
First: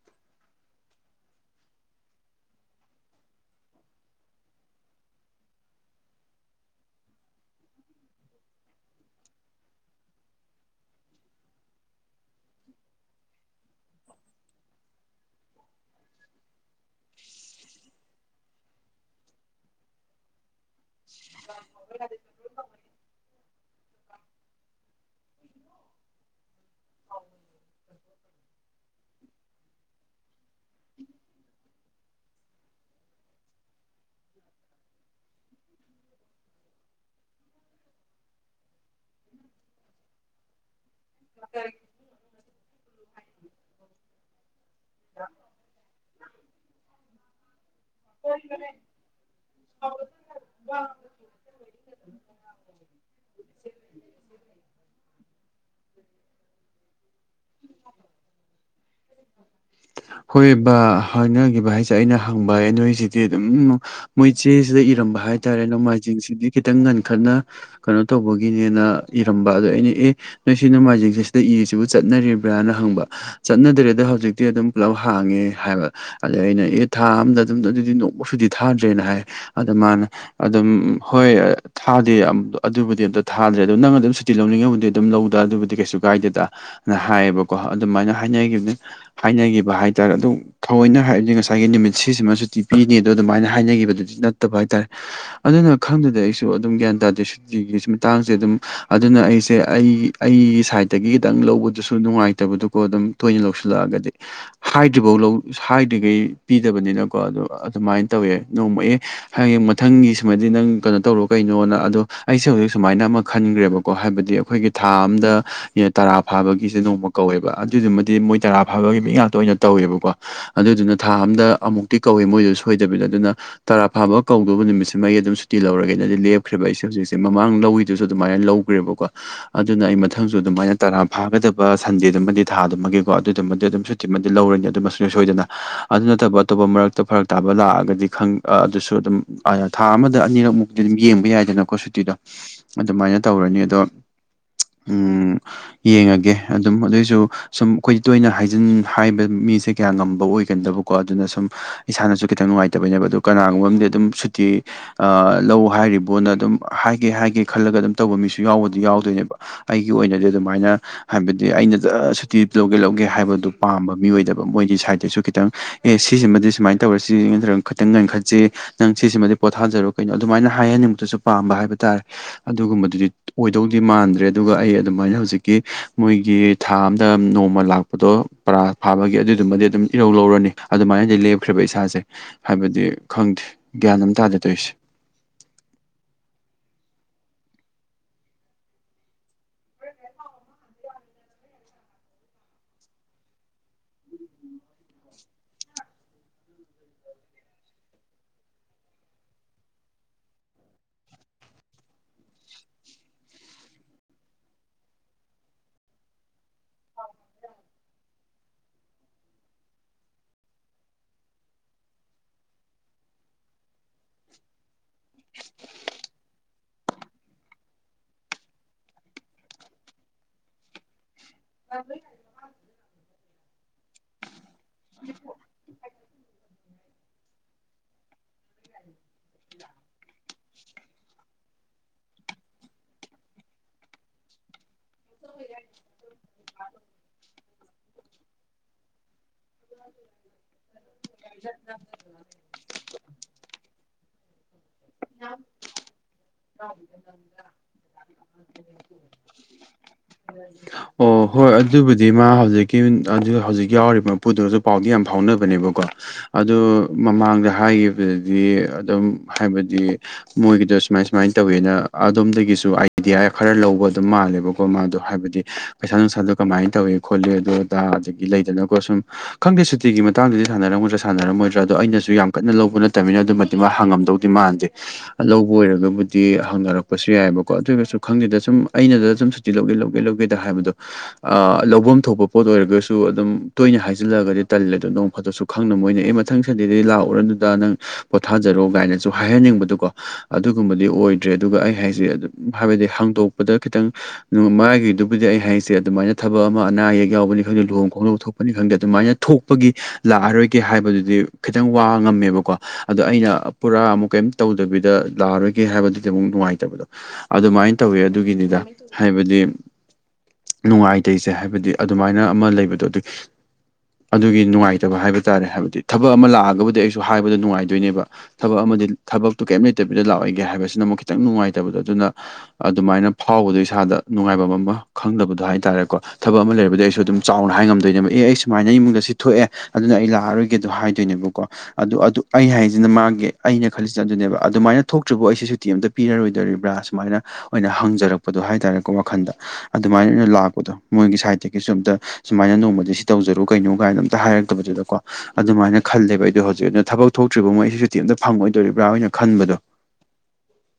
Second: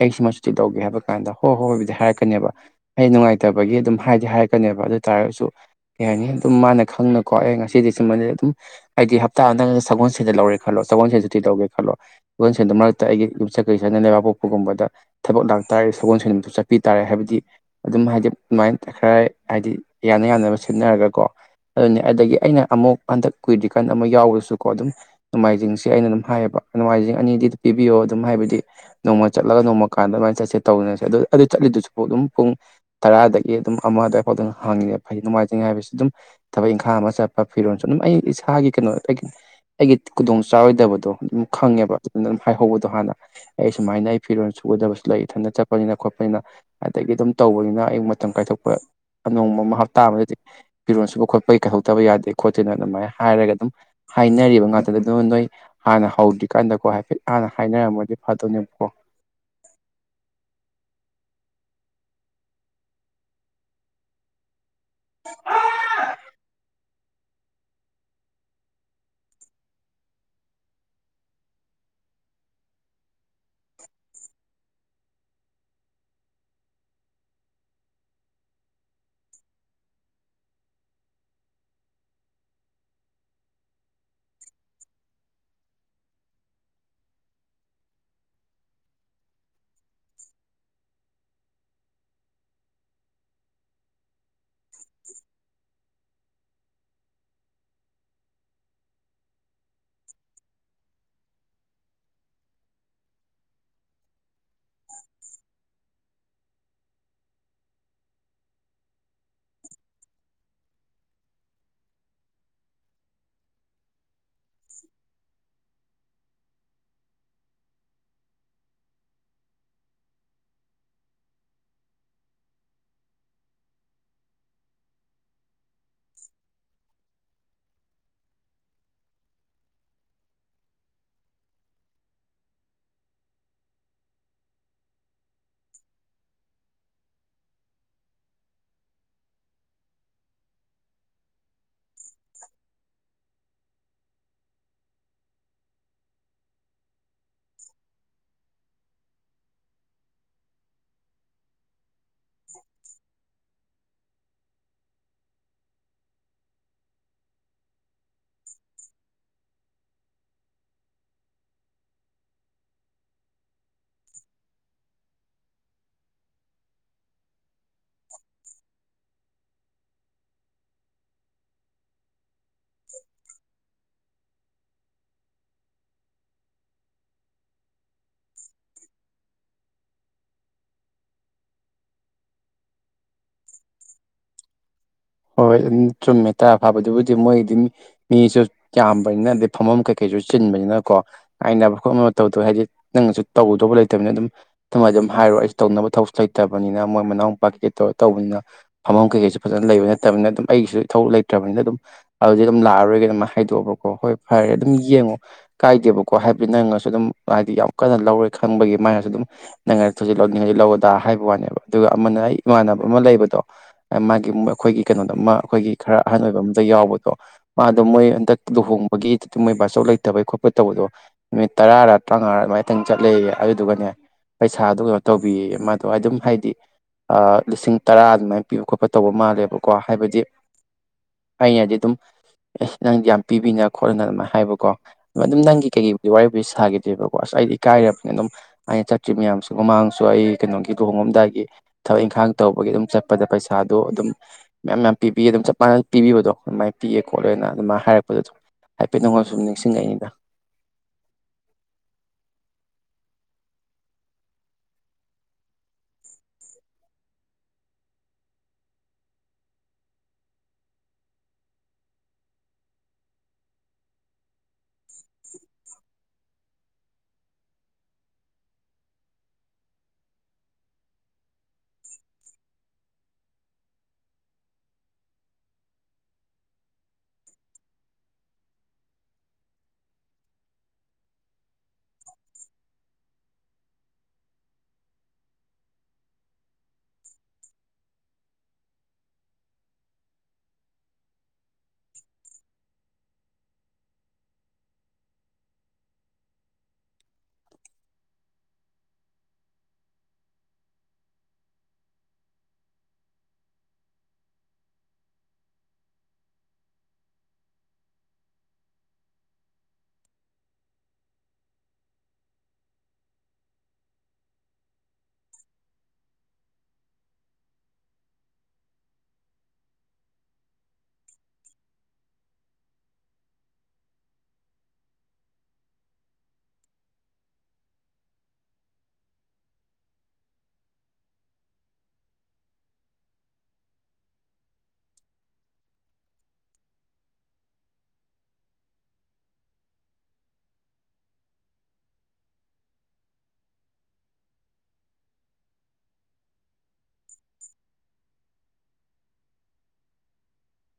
ꯑꯩ ꯁꯤ ꯃꯆꯨꯇꯤ ꯇꯧꯒꯦ ꯍꯥꯏꯕ ꯀꯥꯟꯗ ꯍꯣꯏ ꯍꯣꯏ ꯍꯣꯏꯕꯨꯗꯤ ꯍꯥꯏꯔꯛꯀꯅꯦꯕ ꯍꯩ ꯅꯨꯡꯉꯥꯏꯇꯕꯒꯤ ꯑꯗꯨꯝ ꯍꯥꯏꯗꯤ ꯍꯥꯏꯔꯛꯀꯅꯦꯕ ꯑꯗꯨ ꯇꯥꯔꯒꯁꯨ ꯌꯥꯅꯤ ꯑꯗꯨꯝ ꯃꯥꯅ ꯈꯪꯅꯀꯣ ꯑꯩ ꯉꯁꯤꯗꯤ ꯆꯨꯝꯕꯗꯤ ꯑꯗꯨꯝ ꯍꯥꯏꯗꯤ ꯍꯞꯇꯥ ꯑꯃꯗꯪ ꯁꯒꯣꯜꯁꯤꯗ ꯂꯧꯔꯦ ꯈꯜꯣꯒꯣꯜꯗ ꯑꯗꯨꯗꯤ ꯂꯧꯒꯦ ꯈꯜꯂꯣ ꯁꯒꯣꯟꯁꯦꯟꯗꯨ ꯃꯔꯛꯇ ꯑꯩꯒꯤ ꯌꯨꯝꯁ ꯀꯩꯁꯅ ꯂꯩꯕꯥꯛꯄꯣꯛꯄꯒꯨꯝꯕ ꯗ ꯊꯕꯛ ꯂꯥꯛꯇꯥꯔꯦ ꯁꯒꯣꯜꯁꯤꯡꯗꯨ ꯆꯠꯄꯤ ꯇꯥꯔꯦ ꯍꯥꯏꯕꯗꯤ ꯑꯗꯨꯝ ꯍꯥꯏꯗꯤ ꯑꯗꯨꯃꯥꯏ ꯈꯔ ꯍꯥꯏꯗꯤ ꯌꯥꯅ ꯌꯥꯅꯕ ꯁꯤꯟꯅꯔꯒꯀꯣ ꯑꯗꯨꯅꯦ ꯑꯗꯒꯤ ꯑꯩꯅ ꯑꯃꯨꯛ ꯍꯟꯗꯛ ꯀꯨꯏꯗ꯭ꯔꯤꯀꯥꯟꯗ ꯑꯃ ꯌꯥꯎꯕꯗꯨꯁꯨꯀꯣ ꯑꯗꯨꯝ ꯅꯣꯡꯃꯥꯏꯖꯤꯡꯁꯤ ꯑꯩꯅ ꯑꯗꯨꯝ ꯍꯥꯏꯌꯦꯕ ꯅꯣꯡꯃꯥꯏꯖꯤꯡ ꯑꯅꯤꯗꯤ ꯑꯗꯨ ꯄꯤꯕꯤꯌꯣ ꯑꯗꯨꯝ ꯍꯥꯏꯕꯗꯤ ꯅꯣꯡꯃ ꯆꯠꯂꯒ ꯅꯣꯡꯃ ꯀꯥꯟꯗ ꯑꯗꯨꯃꯥꯏ ꯆꯠꯁꯦ ꯇꯧꯕꯅꯦ ꯑꯗ ꯑꯗꯨ ꯆꯠꯂꯤꯗꯨꯁꯨ ꯐꯥꯎ ꯑꯗꯨꯝ ꯄꯨꯡ ꯇꯔꯥꯗꯒꯤ ꯑꯗꯨꯝ ꯑꯃ ꯑꯗꯨꯋꯥꯏꯐꯥꯎꯗ ꯍꯥꯡꯉꯦ ꯐꯩ ꯅꯣꯡꯃꯥꯏꯖꯤꯡ ꯍꯥꯏꯕꯁꯤꯗꯤ ꯑꯗꯨꯝ ꯊꯕꯛ ꯏꯪꯈꯥꯡ ꯑꯃ ꯆꯠꯄ ꯐꯤꯔꯣꯟꯁꯨ ꯑꯗꯨꯝ ꯑꯩ ꯏꯁꯥꯒꯤ ꯀꯩꯅꯣ ꯑꯩꯒꯤ ꯈꯨꯗꯣꯡ ꯆꯥꯔꯣꯏꯗꯕꯗꯣ ꯑꯗꯨꯝ ꯈꯪꯉꯦꯕ ꯑꯗꯨꯅ ꯑꯗꯨꯝ ꯍꯥꯏꯍꯧꯕꯗꯣ ꯍꯥꯟꯅ ꯑꯩ ꯁꯨꯃꯥꯏꯅ ꯑꯩ ꯐꯤꯔꯣꯜ ꯁꯨꯒꯗꯕꯁꯨ ꯂꯩ ꯏꯟꯅ ꯆꯠꯄꯅꯤꯅ ꯈꯣꯠꯄꯅꯤꯅ ꯑꯗꯒꯤ ꯑꯗꯨꯝ ꯇꯧꯕꯅꯤꯅ ꯑꯌꯨꯛ ꯃꯇꯝ ꯀꯥꯏꯊꯣꯛꯄ ꯑ ꯅꯣꯡꯃ ꯑꯃ ꯍꯞꯇꯥ ꯑꯃꯗꯗꯤ ꯐꯤꯔꯣꯟ ꯁꯕ ꯈꯣꯠꯄꯩ ꯀꯩꯍꯧꯗꯕ ꯌꯥꯗꯦ ꯈꯣꯠꯇꯦꯅ ꯑꯗꯨꯃꯥꯏꯅ ꯍꯥꯏꯔꯒ ꯑꯗꯨꯝ ꯍꯥꯏꯅꯔꯤꯕ ꯉꯥꯛꯇꯗ ꯑꯗꯨ ꯅꯣꯏ ꯍꯥꯟꯅ ꯍꯧꯗ꯭ꯔꯤꯀꯥꯟꯗꯀꯣ ꯍꯥꯏꯐꯦꯠ ꯍꯥꯟꯅ ꯍꯥꯏꯅꯔꯝꯃꯗꯤ ꯐꯗꯣꯏꯅꯦꯕꯀꯣ ꯍꯣꯏ ꯕꯥ ꯍꯥꯏꯅꯈꯤꯕ ꯍꯥꯏꯁꯦ ꯑꯩꯅ ꯍꯪꯕ ꯅꯣꯏꯁꯤꯗꯤ ꯑꯗꯨꯝ ꯃꯣꯏꯆꯦꯁꯤꯗ ꯂꯩꯔꯝꯕ ꯍꯥꯏꯇꯥꯔꯦ ꯅꯣꯡꯃꯥꯏꯖꯤꯡꯁꯤꯗꯤ ꯈꯤꯇꯪ ꯉꯟꯈꯠꯅ ꯀꯩꯅꯣ ꯇꯧꯕꯒꯤꯅꯦꯅ ꯏꯔꯝꯕ ꯑꯗ ꯑꯩꯅ ꯑꯦ ꯅꯣꯏ ꯁꯤ ꯅ ꯃꯥꯏꯖꯤꯡꯁꯤ ꯁꯤꯗ ꯏꯁꯤꯕꯨ ꯆꯠꯅꯔꯤꯕ꯭ꯔꯥꯅ ꯍꯪꯕ ꯆꯠꯅꯗ꯭ꯔꯦꯗ ꯍꯧꯖꯤꯛꯇꯤ ꯑꯗꯨꯝ ꯄꯨꯂꯞ ꯍꯥꯡꯉꯦ ꯍꯥꯏꯕ ꯑꯗ ꯑꯩꯅ ꯑꯦ ꯊꯥ ꯑꯝꯗ ꯑꯗꯨꯝ ꯑꯗꯨꯗꯤ ꯅꯣꯛꯄꯧ ꯁꯨꯇꯤ ꯊꯥꯗ꯭ꯔꯦꯅ ꯍꯥꯏ ꯑꯗ ꯃꯥꯅ ꯑꯗꯨꯝ ꯍꯣꯏ ꯊꯥꯗꯦ ꯑꯗꯨꯕꯨꯗꯤ ꯑꯝꯇ ꯊꯥꯗ꯭ꯔꯦ ꯑꯗꯣ ꯅꯪ ꯑꯗꯨꯝ ꯁꯨꯇꯤ ꯂꯧꯅꯤꯡꯉꯕꯨꯗꯤ ꯑꯗꯨꯝ ꯂꯧꯗ ꯑꯗꯨꯕꯨꯗꯤ ꯀꯩꯁꯨ ꯀꯥꯏꯗꯦꯗꯥ‌ ꯑꯅ ꯍꯥꯏꯌꯦꯕꯀꯣ ꯑꯗꯨꯃꯥꯏꯅ ꯍꯥꯏꯅꯒꯤꯕꯅꯤ ꯍꯥꯏꯅꯒꯤꯕ ꯍꯥꯏꯇꯥꯔꯦ ꯑꯗꯨ ꯊꯑꯣꯏꯅ ꯍꯥꯏꯕꯗꯤ ꯉꯁꯥꯏꯒꯤ ꯅꯨꯃꯤꯠ ꯁꯤꯁꯤꯃ ꯁꯨꯇꯤ ꯄꯤꯅꯤ ꯑꯗꯨꯗꯣ ꯑꯗꯨꯃꯥꯏꯅ ꯍꯥꯏꯅꯒꯤꯕꯗꯨꯗꯤ ꯅꯠꯇꯕ ꯍꯥꯏꯇꯥꯔꯦ ꯑꯗꯨꯅ ꯈꯪꯗꯦꯗ ꯑꯩꯁꯨ ꯑꯗꯨꯝ ꯒ꯭ꯌꯥꯟ ꯇꯥꯗꯦ ꯁꯨꯇꯤꯒꯤ ꯁꯤ ꯃꯇꯥꯡꯁꯦ ꯑꯗꯨꯝ ꯑꯗꯨꯅ ꯑꯩꯁꯦ ꯑꯩ ꯑꯩꯒꯤ ꯁꯥꯏꯠꯇꯒꯤ ꯈꯤꯇꯪ ꯂꯧꯕꯗꯨꯁꯨ ꯅꯨꯡꯉꯥꯏꯇꯕꯗꯣꯀꯣ ꯑꯗꯨꯝ ꯇꯣꯏꯅ ꯂꯧꯁꯤꯜꯂꯛꯑꯒꯗꯤ ꯍꯥꯏꯗ꯭ꯔꯤꯕꯧ ꯂꯧ ꯍꯥꯏꯗ꯭ꯔꯤꯉꯩ ꯄꯤꯗꯕꯅꯤꯅꯀꯣ ꯑꯗꯣ ꯑꯗꯨꯃꯥꯏ ꯇꯧꯋꯦ ꯅꯣꯡꯃ ꯑꯦ ꯍꯥꯏꯒꯦ ꯃꯊꯪꯒꯤ ꯁꯤꯃꯗꯤ ꯅꯪ ꯀꯩꯅꯣ ꯇꯧꯔꯣ ꯀꯩꯅꯣꯅ ꯑꯗꯣ ꯑꯩꯁꯦ ꯍꯧꯖꯤꯛ ꯁꯨꯃꯥꯏꯅ ꯑꯃ ꯈꯟꯒ꯭ꯔꯦꯕ ꯀꯣ ꯍꯥꯏꯕꯗꯤ ꯑꯩꯈꯣꯏꯒꯤ ꯊꯥ ꯑꯝꯗ ꯅꯦ ꯇꯔꯥ ꯐꯥꯕꯒꯤꯁꯦ ꯅꯣꯡꯃ ꯀꯧꯋꯦꯕ ꯑꯗꯨꯗꯨꯃꯗꯤ ꯃꯣꯏ ꯇꯔꯥ ꯐꯥꯕꯒꯤ ꯃꯤ ꯉꯥꯛꯇ ꯑꯣꯏꯅ ꯇꯧꯋꯦꯕꯀꯣ ꯑꯗꯨꯗꯨꯅ ꯊꯥ ꯑꯝꯗ ꯑꯃꯨꯛꯇꯤ ꯀꯧꯋꯦ ꯃꯣꯏꯗꯣ ꯁꯣꯏꯗꯕꯤꯗ ꯑꯗꯨꯅ ꯇꯔꯥ ꯐꯥꯕ ꯀꯧꯗꯧꯕ ꯅꯨꯃꯤꯠꯁꯤꯃ ꯑꯩ ꯑꯗꯨꯝ ꯁꯨꯇꯤ ꯂꯧꯔꯒꯦꯅꯗꯤ ꯂꯦꯞꯈ꯭ꯔꯦꯕ ꯑꯩꯁꯦ ꯍꯧꯖꯤꯛꯁꯦ ꯃꯃꯥꯡ ꯂꯧꯏꯗꯨꯁꯨ ꯑꯗꯨꯃꯥꯏꯅ ꯂꯧ ꯀꯨꯏꯔꯦꯕꯀꯣ ꯑꯗꯨꯅ ꯑꯩ ꯃꯊꯪꯁꯨ ꯑꯗꯨꯃꯥꯏꯅ ꯇꯔꯥ ꯐꯥꯒꯗꯕ ꯁꯟꯗꯦꯗꯨꯃꯗꯤ ꯊꯥꯗꯨꯃꯒꯤꯀꯣ ꯑꯗꯨꯗꯨꯃꯗꯤ ꯑꯗꯨꯝ ꯇꯤ ꯑꯃꯗꯤ ꯂꯧꯔꯅꯤ ꯑꯗꯨꯃ ꯁꯨꯡꯁꯣꯏ ꯁꯣꯏꯗꯅ ꯑꯗꯨ ꯅꯠꯇꯕ ꯑꯇꯣꯞꯄ ꯃꯔꯛꯇ ꯐꯔꯛ ꯇꯥꯕ ꯂꯥꯛꯑꯒꯗꯤ ꯈꯪ ꯑꯗꯨꯁꯨ ꯑꯗꯨꯝ ꯊꯥ ꯑꯃꯗ ꯑꯅꯤꯔꯛ ꯃꯨꯛꯇꯤ ꯑꯗꯨꯝ ꯌꯦꯡꯕ ꯌꯥꯏꯗꯅꯀꯣ ꯁꯨꯇꯤꯗꯣ ꯑꯗꯨꯃꯥꯏꯅ ꯇꯧꯔꯅꯤ ꯑꯗꯣ ꯎꯝ ꯌꯦꯡꯉꯒꯦ ꯑꯗꯨꯝ ꯑꯗꯨꯏꯁꯨ ꯁꯨꯝ ꯑꯩꯈꯣꯏꯗꯤ ꯇꯣꯏꯅ ꯍꯥꯏꯖꯤꯟ ꯍꯥꯏꯕ ꯃꯤꯁꯦ ꯀꯌꯥ ꯉꯝꯕ ꯑꯣꯏꯒꯟꯗꯕꯀꯣ ꯑꯗꯨꯅ ꯁꯨꯝ ꯏꯁꯥꯅꯁꯨ ꯈꯤꯇꯪ ꯅꯨꯡꯉꯥꯏꯇꯕꯩꯅꯦꯕ ꯑꯗꯨ ꯀꯅꯥꯒꯨꯝꯕꯝꯗꯤ ꯑꯗꯨꯝ ꯁꯨꯇꯤ ꯑ ꯂꯧ ꯍꯥꯏꯔꯤꯕꯣꯅ ꯑꯗꯨꯝ ꯍꯥꯏꯒꯦ ꯍꯥꯏꯒꯦ ꯈꯜꯂꯒ ꯑꯗꯨꯝ ꯇꯧꯕ ꯃꯤꯁꯨ ꯌꯥꯎꯕꯗꯤ ꯌꯥꯎꯗꯣꯏꯅꯦꯕ ꯑꯩꯒꯤ ꯑꯣꯏꯅꯗꯤ ꯑꯗꯨꯃꯥꯏꯅ ꯍꯥꯏꯕꯗꯤ ꯑꯩꯅꯗ ꯁꯨꯇꯤ ꯂꯧꯒꯦ ꯂꯧꯒꯦ ꯍꯥꯏꯕꯗꯨ ꯄꯥꯝꯕ ꯃꯤ ꯑꯣꯏꯗꯕ ꯃꯣꯏꯒꯤ ꯁꯥꯏꯠꯇꯁꯨ ꯈꯤꯇꯪ ꯑꯦ ꯁꯤꯖꯤꯃꯗꯤ ꯁꯨꯃꯥꯏ ꯇꯧꯔ ꯁꯤ ꯅꯠꯇ꯭ꯔꯒ ꯈꯤꯇꯪ ꯉꯟꯈꯠꯁꯤ ꯅꯪ ꯁꯤꯁꯤꯃꯗꯤ ꯄꯣꯊꯥꯖꯔꯣ ꯀꯩꯅꯣ ꯑꯗꯨꯃꯥꯏꯅ ꯍꯥꯏꯍꯟꯅꯤꯡꯃꯛꯇꯁꯨ ꯄꯥꯝꯕ ꯍꯥꯏꯕ ꯇꯥꯔꯦ ꯑꯗꯨꯒꯨꯝꯕꯗꯨꯗꯤ ꯑꯣꯏꯗꯧꯗꯤ ꯃꯥꯟꯗ꯭ꯔꯦ ꯑꯗꯨꯒ ꯑꯩ ꯑꯗꯨꯃꯥꯏꯅ ꯍꯧꯖꯤꯛꯀꯤ ꯃꯣꯏꯒꯤ ꯊꯥ ꯑꯝꯗ ꯅꯣꯡꯃ ꯂꯥꯛꯄꯗꯣ ꯄꯔꯥ ꯐꯥꯕꯒꯤ ꯑꯗꯨꯗꯨꯃꯗꯤ ꯑꯗꯨꯝ ꯏꯔꯧ ꯂꯧꯔꯅꯤ ꯑꯗꯨꯃꯥꯏꯅꯗꯤ ꯂꯦꯞꯈ꯭ꯔꯦꯕ ꯏꯁꯥꯁꯦ ꯍꯥꯏꯕꯗꯤ ꯈꯪꯗꯦ ꯒ꯭ꯌꯥꯟ ꯑꯃ ꯇꯥꯗ ꯇꯧꯏꯁꯦ ꯍꯣꯏ ꯍꯣꯏ ꯑꯗꯨꯝ ꯆꯨꯝꯃꯦ ꯇꯔꯥ ꯐꯥꯕꯗꯨꯕꯨꯗꯤ ꯃꯣꯏꯗꯤ ꯃꯤ ꯃꯤꯁꯨ ꯌꯥꯝꯕꯅꯤꯅ ꯑꯗꯩ ꯐꯝꯐꯝ ꯀꯩꯀꯩꯁꯨ ꯆꯤꯟꯕꯅꯤꯅꯀꯣ ꯀꯥꯏꯅꯕ ꯈꯣꯠꯅꯕ ꯇꯧꯗꯕ ꯍꯥꯏꯗꯤ ꯅꯪꯅꯁꯨ ꯇꯧꯒꯗꯧꯕ ꯂꯩꯇꯕꯅꯤꯅ ꯑꯗꯨꯝ ꯑꯗꯨꯃꯥꯏꯅ ꯑꯗꯨꯝ ꯍꯥꯏꯔꯣ ꯑꯩꯁ ꯇꯧꯅꯕ ꯊꯕꯛ ꯂꯩꯇꯕꯅꯤꯅ ꯃꯣꯏ ꯃꯅꯥꯎ ꯃꯨꯄꯥ ꯀꯩꯀꯩ ꯇꯧꯔ ꯇꯧꯕꯅꯤꯅ ꯐꯃꯐꯝ ꯀꯩꯀꯩꯁꯨ ꯐꯖꯅ ꯂꯩꯕ ꯅꯠꯇꯕꯅꯤꯅ ꯑꯗꯨꯝ ꯑꯩꯒꯤꯁꯨ ꯏꯊꯧ ꯂꯩꯇ꯭ꯔꯕꯅꯤꯅ ꯑꯗꯨꯝ ꯑꯗꯨꯗꯤ ꯑꯗꯨꯝ ꯂꯥꯛꯑꯔꯣꯏꯒꯗꯤ ꯑꯗꯨꯝ ꯍꯥꯏꯗꯣꯛꯑꯕꯀꯣ ꯍꯣꯏ ꯐꯔꯦ ꯑꯗꯨꯝ ꯌꯦꯡꯉꯣ ꯀꯥꯏꯗꯦꯕꯀꯣ ꯍꯥꯏꯕꯗꯤ ꯅꯪꯅꯁꯨ ꯑꯗꯨꯝ ꯍꯥꯏꯗꯤ ꯌꯥꯝ ꯀꯟꯅ ꯂꯧꯔꯦ ꯈꯪꯕꯒꯤ ꯃꯥꯏꯅꯁꯨ ꯑꯗꯨꯝ ꯅꯪ ꯉ ꯊꯖꯤꯛ ꯂꯧꯅꯤꯡ ꯍꯧꯖꯤꯛ ꯂꯧꯑꯣꯗꯥ ꯍꯥꯏꯕ ꯋꯥꯅꯦꯕ ꯑꯗꯨꯒ ꯑꯃꯅ ꯑꯩ ꯏꯃꯥꯟꯅꯕ ꯑꯃ ꯂꯩꯕꯗꯣ ꯃꯥꯒꯤ ꯑꯩꯈꯣꯏꯒꯤ ꯀꯩꯅꯣꯗꯃ ꯑꯩꯈꯣꯏꯒꯤ ꯈꯔ ꯑꯍꯟ ꯑꯣꯏꯕ ꯑꯝꯗ ꯌꯥꯎꯕꯗꯣ ꯃꯥꯗꯣ ꯃꯣꯏ ꯍꯟꯗꯛ ꯂꯨꯍꯣꯡꯕꯒꯤ ꯃꯣꯏ ꯕꯥꯆꯧ ꯂꯩꯇꯕꯩ ꯈꯣꯠꯄ ꯇꯧꯕꯗꯣ ꯅꯨꯃꯤꯠ ꯇꯔꯥꯔ ꯇꯔꯥꯃꯉꯥ ꯑꯗꯨꯃꯥꯏꯊꯪ ꯆꯠꯂꯒꯦ ꯑꯗꯨꯗꯨꯒꯅꯦ ꯄꯩꯁꯥꯗꯨ ꯀꯩꯅꯣ ꯇꯧꯕꯤꯌꯦꯌꯦ ꯃꯥꯗꯣ ꯑꯗꯨꯝ ꯍꯥꯏꯗꯤ ꯂꯤꯁꯤꯡ ꯇꯔꯥ ꯑꯗꯨꯃꯥꯏꯅ ꯄꯤꯕ ꯈꯣꯠꯄ ꯇꯧꯕ ꯃꯥꯜꯂꯦꯕꯀꯣ ꯍꯥꯏꯕꯗꯤ ꯑꯩꯅꯗꯤ ꯑꯗꯨꯝ ꯑꯦꯁ ꯅꯪꯖꯦ ꯌꯥꯝ ꯄꯤꯕꯤꯅ ꯈꯣꯠꯂꯦꯅ ꯑꯗꯨꯃꯥꯏꯅ ꯍꯥꯏꯕꯀꯣ ꯑꯗꯨꯝ ꯅꯪꯒꯤ ꯀꯩꯒꯤꯕꯨꯗꯤ ꯋꯥꯔꯤꯕꯨꯗꯤ ꯁꯥꯒꯤꯗ꯭ꯔꯤꯕꯀꯣ ꯑꯁ ꯑꯩꯗꯤ ꯏꯀꯥꯏꯔꯕꯅꯦ ꯑꯗꯨꯝ ꯑꯩꯅ ꯆꯠꯇ꯭ꯔꯤ ꯃꯌꯥꯝꯁꯦ ꯃꯃꯥꯡꯁꯨ ꯑꯩ ꯀꯩꯅꯣꯒꯤ ꯂꯨꯍꯣꯡꯉꯝꯗꯥꯏꯒꯤ ꯊꯕꯛ ꯏꯪꯈꯥꯡ ꯇꯧꯕꯒꯤ ꯑꯗꯨꯝ ꯆꯠꯄ ꯄꯗ ꯄꯩꯁꯥꯗꯣ ꯑꯗꯨꯝ ꯃꯌꯥꯝ ꯃꯌꯥꯝ ꯄꯤꯕꯤꯌꯦ ꯑꯗꯨꯝ ꯆꯞ ꯃꯥꯟꯅ ꯄꯤꯕꯤꯕꯗꯣ ꯑꯗꯨꯃꯥꯏ ꯄꯤꯌꯦ ꯈꯣꯠꯂꯦꯅ ꯑꯗꯨꯃꯥꯏ ꯍꯥꯏꯔꯛꯄꯗꯣ ꯍꯥꯏꯐꯦꯠ ꯅꯪꯉꯣꯟꯗ ꯁꯨꯝ ꯅꯤꯡꯁꯤꯡꯉꯛꯏꯅꯤꯗꯥ ꯍ ꯑꯣ ꯍꯣꯏ ꯑꯗꯨꯕꯨꯗꯤ ꯃꯥ ꯍꯧꯖꯤꯛꯀꯤꯟ ꯑꯗꯨ ꯍꯧꯖꯤꯛ ꯌꯥꯎꯔꯤꯕ ꯃꯄꯨꯗꯨꯗ ꯄꯥꯎꯗꯤ ꯌꯥꯝ ꯐꯥꯎꯅꯕꯅꯦꯕꯀꯣ ꯑꯗꯨ ꯃꯃꯥꯡꯗ ꯍꯥꯏꯈꯤꯕꯗꯗꯤ ꯑꯗꯨꯝ ꯍꯥꯏꯕꯗꯤ ꯃꯣꯏꯒꯤꯗꯣ ꯁꯨꯃꯥꯏ ꯁꯨꯃꯥꯏꯅ ꯇꯧꯋꯦꯅ ꯑꯗꯣꯝꯗꯒꯤꯁꯨ ꯑꯥꯏꯗꯤꯌꯥ ꯈꯔ ꯂꯧꯕ ꯑꯗꯨꯝ ꯃꯥꯜꯂꯦꯕꯀꯣ ꯃꯥꯗꯣ ꯍꯥꯏꯕꯗꯤ ꯄꯩꯁꯥ ꯅꯨꯡꯁꯥꯗꯣ ꯀꯃꯥꯏꯅ ꯇꯧꯏꯤ ꯈꯣꯠꯂꯦ ꯑꯗꯨ ꯑꯗꯥ ꯑꯗꯒꯤ ꯂꯩꯗꯅꯀꯣ ꯁꯨꯝ ꯈꯪꯗꯦ ꯁꯨꯇꯤꯒꯤ ꯃꯇꯥꯡꯗꯗꯤ ꯁꯥꯟꯅꯔꯝꯣꯏꯗ꯭ꯔ ꯁꯥꯟꯅꯔꯝꯣꯏꯗ꯭ꯔꯥꯗꯣ ꯑꯩꯅꯁꯨ ꯌꯥꯝ ꯀꯟꯅ ꯂꯧꯕ ꯅꯠꯇꯕꯅꯤꯅ ꯑꯗꯨꯃꯤ ꯃꯥ ꯍꯪꯉꯝꯗꯧꯗꯤ ꯃꯥꯟꯗꯦ ꯂꯧꯕ ꯑꯣꯏꯔꯒꯕꯨꯗꯤ ꯍꯪꯅꯔꯛꯄꯁꯨ ꯌꯥꯏꯑꯕꯀꯣ ꯑꯗꯨ ꯑꯣꯏꯔꯒꯁꯨ ꯈꯪꯗꯦꯗ ꯁꯨꯝ ꯑꯩꯅꯗ ꯁꯨꯝ ꯇꯤ ꯂꯧꯒꯦ ꯂꯧꯒꯦ ꯂꯧꯒꯦꯗ ꯍꯥꯏꯕꯗꯣ ꯂꯧꯐꯝ ꯊꯣꯛꯄ ꯄꯣꯠ ꯑꯣꯏꯔꯒꯁꯨ ꯑꯗꯨꯝ ꯇꯣꯏꯅ ꯍꯥꯏꯖꯤꯜꯂꯒꯗꯤ ꯇꯜꯂꯦ ꯑ ꯑꯗꯨꯣ ꯅꯣꯡꯃ ꯐꯠꯇꯁꯨ ꯈꯪꯅꯕ ꯃꯣꯏꯅ ꯑꯦ ꯃꯊꯪ ꯁꯟꯗꯦꯗꯗꯤ ꯂꯥꯛꯎꯔꯗꯨꯗ ꯅꯪ ꯄꯣꯊꯥꯖꯔꯣ ꯥꯏꯅꯁꯨ ꯍꯥꯏꯍꯟꯅꯤꯡꯕꯗꯨꯀꯣ ꯑꯗꯨꯒꯨꯝꯕꯗꯤ ꯑꯣꯏꯗ꯭ꯔꯦ ꯑꯗꯨꯒ ꯑꯩ ꯍꯥꯏꯁꯦ ꯑꯗꯨꯝ ꯍꯥꯏꯕꯗꯤ ꯍꯥꯡꯗꯣꯛꯄꯗ ꯈꯤꯇꯪ ꯃꯥꯒꯤꯗꯨꯕꯨꯗꯤ ꯑꯩ ꯍꯥꯏꯁꯦ ꯑꯗꯨꯃꯥꯏꯅ ꯊꯕꯛ ꯑꯃ ꯑꯅꯥ ꯑꯌꯦꯛ ꯌꯥꯎꯅꯤ ꯈꯪꯗꯦ ꯂꯨꯍꯣꯡ ꯈꯣꯡꯗꯣꯡ ꯊꯣꯛꯄꯅꯤ ꯈꯪꯗꯦ ꯑꯗꯨꯃꯥꯏꯅ ꯊꯣꯛꯄꯒꯤ ꯂꯥꯛꯑꯔꯣꯏꯒꯦ ꯍꯥꯏꯕꯗꯨꯗꯤ ꯈꯤꯇꯪ ꯋꯥꯕ ꯉꯝꯃꯦꯕꯀꯣ ꯑꯗꯣ ꯑꯩꯅ ꯄꯨꯔꯥ ꯑꯃꯨꯛ ꯀꯩꯝ ꯇꯧꯗꯕꯤꯗ ꯂꯥꯛꯑꯔꯣꯏꯒꯦ ꯍꯥꯏꯕꯗꯨꯗꯤ ꯑꯃꯨꯛ ꯅꯨꯡꯉꯥꯏꯇꯕꯗꯣ ꯑꯗꯨꯃꯥꯏꯅ ꯇꯧꯋꯤ ꯑꯗꯨꯒꯤꯅꯤꯗ ꯍꯥꯏꯕꯗꯤ ꯅꯨꯡꯉꯥꯏꯇꯁꯦ ꯍꯥꯏꯕꯗꯤ ꯑꯗꯨꯃꯥꯏꯅ ꯑꯃ ꯂꯩꯕꯗꯣ ꯑꯗꯨ ꯑꯗꯨꯒꯤ ꯅꯨꯡꯉꯥꯏꯇꯕ ꯍꯥꯏꯕ ꯇꯥꯔꯦ ꯍꯥꯏꯕꯗꯤ ꯊꯕꯛ ꯑꯃ ꯂꯥꯛꯑꯒꯕꯨꯗꯤ ꯑꯩꯁꯨ ꯍꯥꯏꯕꯗ ꯅꯨꯡꯉꯥꯏꯗꯣꯏꯅꯦꯕ ꯊꯕꯛ ꯑꯃꯗꯤ ꯊꯕꯛꯇꯨ ꯀꯔꯤꯝ ꯂꯩꯇꯕꯤꯗ ꯂꯥꯛꯑꯣꯏꯒꯦ ꯍꯥꯏꯕꯁꯤꯅ ꯑꯃꯨꯛ ꯈꯤꯇꯪ ꯅꯨꯡꯉꯥꯏꯇꯕꯗꯣ ꯑꯗꯨꯅ ꯑꯗꯨꯃꯥꯏꯅ ꯐꯥꯎꯕꯗꯣ ꯏꯁꯥꯗ ꯅꯨꯡꯉꯥꯏꯕ ꯑꯃ ꯈꯪꯗꯕꯗꯣ ꯍꯥꯏꯇꯥꯔꯦꯀꯣ ꯊꯕꯛ ꯑꯃ ꯂꯩꯔꯕꯗꯤ ꯑꯩꯁꯨ ꯑꯗꯨꯝ ꯆꯥꯎꯅ ꯍꯥꯏ ꯉꯝꯗꯣꯏꯅꯦꯕ ꯑꯦ ꯑꯩ ꯁꯨꯃꯥꯏꯅ ꯏꯃꯨꯡꯗ ꯁꯤ ꯊꯣꯛꯑꯦ ꯑꯗꯨꯅ ꯑꯩ ꯂꯥꯛꯑꯔꯣꯏꯒꯦꯗꯣ ꯍꯥꯏꯗꯣꯏꯅꯦꯕꯀꯣ ꯑꯗꯨ ꯑꯗꯨ ꯑꯩ ꯍꯥꯏꯁꯤꯅ ꯃꯥꯒꯤ ꯑꯩꯅ ꯈꯜꯂꯤꯁꯤꯅ ꯑꯗꯨꯅꯦꯕ ꯑꯗꯨꯃꯥꯏꯅ ꯊꯣꯛꯇ꯭ꯨꯕꯨ ꯑꯩꯁꯦ ꯁꯨꯇꯤ ꯑꯃꯇ ꯄꯤꯔꯔꯣꯏꯗꯣꯔꯤꯕ꯭ꯔꯥ ꯁꯨꯃꯥꯏꯅ ꯑꯣꯏꯅ ꯍꯪꯖꯔꯛꯄꯗꯣ ꯍꯥꯏꯇꯥꯔꯦꯀꯣ ꯋꯥꯈꯜꯗ ꯑꯗꯨꯃꯥꯏꯅ ꯑꯣꯏꯅ ꯂꯥꯛꯄꯗꯣ ꯃꯣꯏꯒꯤ ꯁꯥꯏꯠꯇꯒꯤꯁꯨ ꯑꯝꯗ ꯁꯨꯃꯥꯏꯅ ꯅꯣꯡꯃꯗꯤ ꯁꯤ ꯇꯧꯖꯔꯨ ꯀꯩꯅꯣ ꯀꯥꯏꯅ ꯑꯝꯇ ꯍꯥꯏꯔꯛꯇꯕꯗꯨꯗ ꯀꯣ ꯑꯗꯨꯃꯥꯏꯅ ꯈꯜꯂꯦꯕ ꯑꯩꯗꯣ ꯍꯧꯖꯤꯛ ꯑꯗꯨꯅ ꯊꯕꯛ ꯊꯣꯛꯇ꯭ꯔꯤꯕ ꯃꯣꯏꯁꯤꯁꯨꯨꯇꯤꯝꯇ ꯐꯪꯉꯣꯏꯗꯣꯔꯤꯕ꯭ꯔꯥ ꯍꯥꯏ ꯑꯣꯏꯅ ꯈꯟꯕꯗꯣ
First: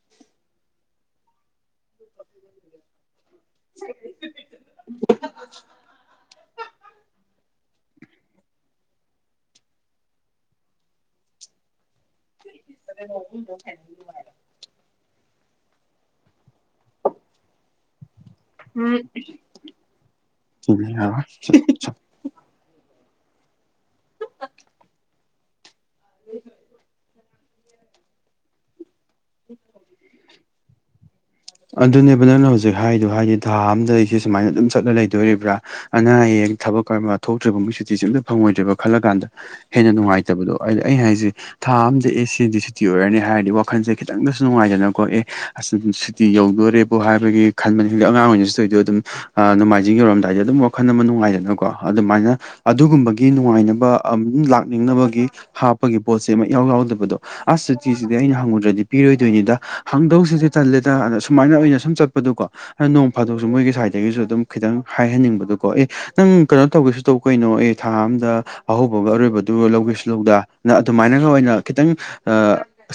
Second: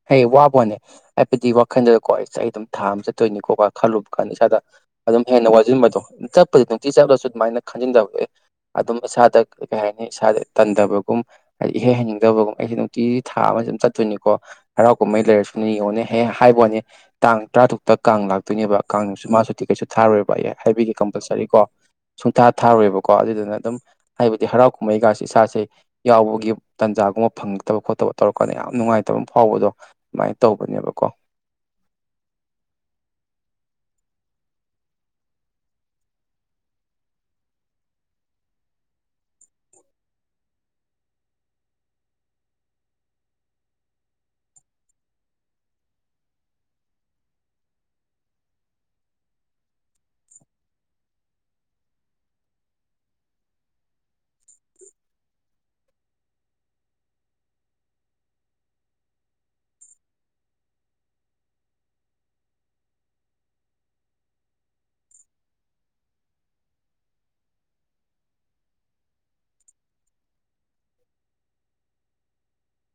ꯍꯌꯦ ꯋꯥꯕꯣꯅꯦ ꯍꯥꯏꯕꯗꯤ ꯋꯥꯈꯟꯗꯗꯀꯣ ꯑꯩꯁ ꯑꯩ ꯑꯗꯨꯝ ꯊꯥ ꯑꯃ ꯆꯠꯇꯣꯏꯅꯤꯀꯣ ꯈꯜꯂꯨꯕ ꯀꯥꯟꯗ ꯏꯁꯥꯗ ꯑꯗꯨꯝ ꯍꯦꯟꯅ ꯋꯥꯁꯤꯟꯕꯗꯣ ꯆꯠꯄꯗꯤ ꯅꯨꯡꯇꯤ ꯆꯠꯂꯁꯨ ꯑꯗꯨꯃꯥꯏꯅ ꯈꯟꯖꯤꯟꯗꯕꯗꯣ ꯑꯗꯨꯝ ꯏꯁꯥꯗ ꯀꯩ ꯍꯥꯏꯅꯤ ꯏꯁꯥꯗ ꯇꯟꯗꯕꯒꯨꯝ ꯍꯥꯏꯗꯤ ꯏꯍꯦꯛ ꯍꯩꯅꯤꯡꯗꯕꯒꯨꯝ ꯑꯩꯁꯦ ꯅꯨꯡꯇꯤ ꯊꯥ ꯑꯃ ꯑꯗꯨꯝ ꯆꯠꯇꯣꯏꯅꯤꯀꯣ ꯍꯔꯥꯎ ꯀꯨꯝꯍꯩ ꯂꯩꯔꯁꯨꯅꯦ ꯌꯦꯡꯉꯣꯅꯦ ꯍꯦ ꯍꯥꯏꯕ ꯋꯥꯅꯦ ꯇꯥꯡ ꯇꯔꯥ ꯇꯨꯛ ꯇ ꯀꯥꯡ ꯂꯥꯛꯇꯣꯏꯅꯦꯕ ꯀꯥꯡꯁꯨ ꯃꯥꯁꯨꯤ ꯀꯩꯁꯨ ꯊꯥꯔꯣꯏꯕ ꯑꯩ ꯁꯤꯅꯤ ꯍꯥꯏꯕꯤꯒꯦ ꯌꯥꯔꯣꯏ꯫ ꯀꯝꯄꯜꯁꯔꯤ ꯀꯣ ꯁꯨꯡꯊꯥ ꯊꯥꯔꯣꯏꯕꯀꯣ ꯑꯗꯨꯗꯨꯅ ꯑꯗꯨꯝ ꯍꯥꯏꯕꯗꯤ ꯍꯔꯥꯎ ꯀꯨꯝꯍꯩꯒꯁꯤꯦ ꯏꯁꯥꯁꯦ ꯌꯥꯎꯕꯒꯤ ꯇꯥꯟꯖꯥꯒꯨꯝꯕ ꯐꯪꯉꯛꯇꯕ ꯈꯣꯠꯇꯕ ꯇꯧꯔꯀꯥꯟꯗ ꯌꯥꯝ ꯅꯨꯡꯉꯥꯏꯇꯕ ꯑꯃ ꯐꯥꯎꯕꯗꯣ ꯑꯗꯨꯃꯥꯏꯅ ꯇꯧꯕꯅꯦꯕꯀꯣ ꯑꯗꯨꯅꯦꯕ ꯅꯪꯅ ꯍꯧꯖꯤꯛ ꯍꯥꯏꯗꯣ ꯍꯥꯏꯗꯤ ꯊꯥ ꯑꯝꯗ ꯑꯩꯁꯦ ꯁꯨꯃꯥꯏꯅ ꯑꯗꯨꯝ ꯆꯠꯂ ꯂꯩꯗꯣꯔꯤꯕ꯭ꯔꯥ ꯑꯅꯥ ꯑꯌꯦꯛ ꯊꯕꯛꯔ ꯑꯃ ꯊꯣꯛꯇ꯭ꯔꯤꯕ ꯃꯣꯏꯁꯤꯗꯤꯤꯤꯁꯝꯇ ꯐꯪꯉꯣꯏꯗ꯭ꯔꯦꯕ ꯈꯜꯂ ꯀꯥꯟꯗ ꯍꯦꯟꯅ ꯅꯨꯡꯉꯥꯏꯇꯕꯗꯣ ꯍꯥꯏꯗꯤ ꯑꯩꯅ ꯍꯥꯏꯁꯦ ꯊꯥ ꯑꯝꯗ ꯑꯦ ꯁꯤꯗꯤ ꯁꯨꯇꯤ ꯑꯣꯏꯔꯅꯤ ꯍꯥꯏꯔꯗꯤ ꯋꯥꯈꯜꯁꯦ ꯈꯤꯇꯪꯗꯁꯨ ꯅꯨꯡꯉꯥꯏꯗꯅꯀꯣ ꯑꯦꯁ ꯇꯤ ꯌꯧꯗꯣꯔꯦꯕꯣ ꯍꯥꯏꯕꯒꯤ ꯈꯟꯕꯅꯤ ꯈꯗꯦ ꯑꯉꯥꯡ ꯑꯣꯏꯔꯤꯩꯁꯨꯗ ꯑꯣꯏꯏꯗꯣ ꯑꯗꯨꯝ ꯅꯣꯡꯃꯥꯏꯖꯤꯡ ꯌꯧꯔꯝꯗꯥꯏꯗꯤ ꯑꯗꯨꯝ ꯋꯥꯈꯜ ꯑꯃ ꯅꯨꯡꯉꯥꯏꯗꯅꯀꯣ ꯑꯗꯨꯃꯥꯏꯅ ꯑꯗꯨꯒꯨꯝꯕꯒꯤ ꯅꯨꯡꯉꯥꯏꯅꯕ ꯑꯗꯨꯝ ꯂꯥꯛꯅꯤꯡꯅꯕꯒꯤ ꯍꯥꯞꯄꯒꯤ ꯄꯣꯠꯁꯦ ꯑꯃ ꯏꯌꯥꯎ ꯌꯥꯎꯗꯕꯗꯣ ꯑꯁꯇꯤꯁꯤꯗꯤ ꯑꯩꯅ ꯍꯪꯉꯨꯗ꯭ꯔꯗꯤ ꯄꯤꯔꯣꯏꯗꯣꯏꯅꯤꯗ ꯍꯪꯗꯧꯁꯤꯗꯤ ꯇꯟꯂꯦꯗ ꯇꯥꯛ ꯑꯒ ꯁꯨꯃꯥꯏꯅ ꯑꯣꯏꯅ ꯁꯨꯝ ꯆꯠꯄꯗꯨꯀꯣ ꯅꯣꯡ ꯐꯥꯗꯣꯛꯁꯨ ꯃꯣꯏꯒꯤ ꯁꯥꯏꯠꯇꯒꯤꯁꯨ ꯑꯗꯨꯝ ꯈꯤꯇꯪ ꯍꯥꯏꯍꯟꯅꯤꯡꯕꯗꯣꯀꯣ ꯑꯦ ꯅꯪ ꯀꯩꯅꯣ ꯇꯧꯒꯦꯁꯨ ꯇꯧ ꯀꯩꯅꯣ ꯑꯦ ꯊꯥ ꯑꯝꯗ ꯑꯍꯧꯕꯒ ꯑꯔꯣꯏꯕꯗꯨꯒ ꯂꯧꯒꯦꯁꯨ ꯂꯧꯗꯥ ꯅ ꯑꯗꯨꯃꯥꯏꯅꯒ ꯑꯣꯏꯅ ꯈꯤꯇꯪ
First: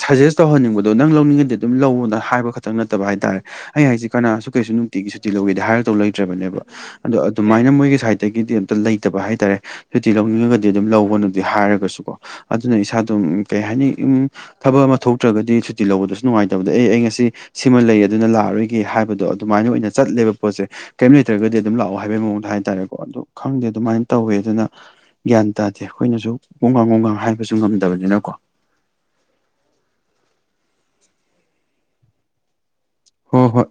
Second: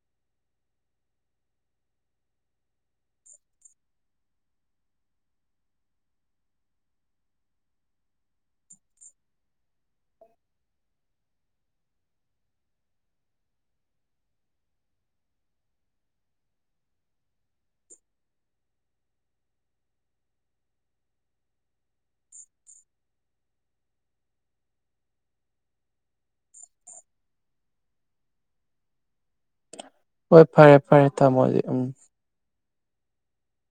ꯁꯖꯦꯁ ꯇꯧꯍꯟꯅꯤꯡꯕꯗꯣ ꯅꯪ ꯂꯧꯅꯤꯡꯉꯗꯤ ꯑꯗꯨꯝ ꯂꯧꯅ ꯍꯥꯏꯕ ꯈ ꯈꯤꯇꯪ ꯅꯠꯇꯕ ꯍꯥꯏꯇꯥꯔꯦ ꯑꯩ ꯍꯥꯏꯁꯦ ꯀꯅꯥꯁꯨ ꯀꯩꯁꯨ ꯅꯨꯡꯇꯤꯒꯤ ꯁꯨꯇꯤ ꯂꯧꯒꯦꯗꯤ ꯍꯥꯏꯔ ꯇꯧ ꯂꯩꯇ꯭ꯔꯕꯅꯦꯕ ꯑꯗꯣ ꯑꯗꯨꯃꯥꯏꯅ ꯃꯣꯏꯒꯤ ꯁꯥꯏꯠꯇꯒꯤꯗꯤ ꯑꯝꯇ ꯂꯩꯇꯕ ꯍꯥꯏꯇꯥꯔꯦ ꯁꯨꯇꯤ ꯂꯧꯅꯤꯡꯉꯒꯗꯤ ꯑꯗꯨꯝ ꯂꯧꯕꯅꯗꯤ ꯍꯥꯏꯔꯒꯁꯨꯀꯣ ꯑꯗꯨꯅ ꯏꯁꯥ ꯑꯗꯨꯝ ꯀꯩ ꯍꯥꯏꯅꯤ ꯎꯝ ꯊꯕꯛ ꯑꯃ ꯊꯣꯛꯇ꯭ꯔꯒꯗꯤ ꯁꯨꯇꯤ ꯂꯧꯕꯗꯁꯨ ꯅꯨꯡꯉꯥꯏꯇꯕꯗ ꯑꯦ ꯑꯩ ꯉꯁꯤ ꯁꯤꯃ ꯂꯩ ꯑꯗꯨꯅ ꯂꯥꯛꯑꯔꯣꯏꯒꯦ ꯍꯥꯏꯕꯗꯣ ꯑꯗꯨꯃꯥꯏꯅ ꯑꯣꯏꯅ ꯆꯠꯂꯦꯕ ꯄꯣꯠꯁꯦ ꯀꯔꯤꯝ ꯂꯩꯇ꯭ꯔꯒꯗꯤ ꯑꯗꯨꯝ ꯂꯥꯛꯑꯣ ꯍꯥꯏꯕꯩ ꯃꯑꯣꯡꯗ ꯍꯥꯏꯇꯥꯔꯦꯀꯣ ꯑꯗꯨ ꯈꯪꯗꯦ ꯑꯗꯨꯃꯥꯏꯅ ꯇꯧꯋꯦ ꯑꯗꯨꯅ ꯒ꯭ꯌꯥꯟ ꯇꯥꯗꯦ ꯑꯩꯈꯣꯏꯅꯁꯨ ꯍꯣꯡꯒꯥꯡ ꯋꯥꯣꯡꯒꯥꯡ ꯍꯥꯏꯕꯁꯨ ꯉꯝꯗꯕꯅꯤꯅꯀꯣ ꯍꯣꯏ ꯐꯔꯦ ꯐꯔꯦ ꯊꯝꯃꯣꯗꯤ ꯎꯝ ꯍꯣ ꯍꯣꯏ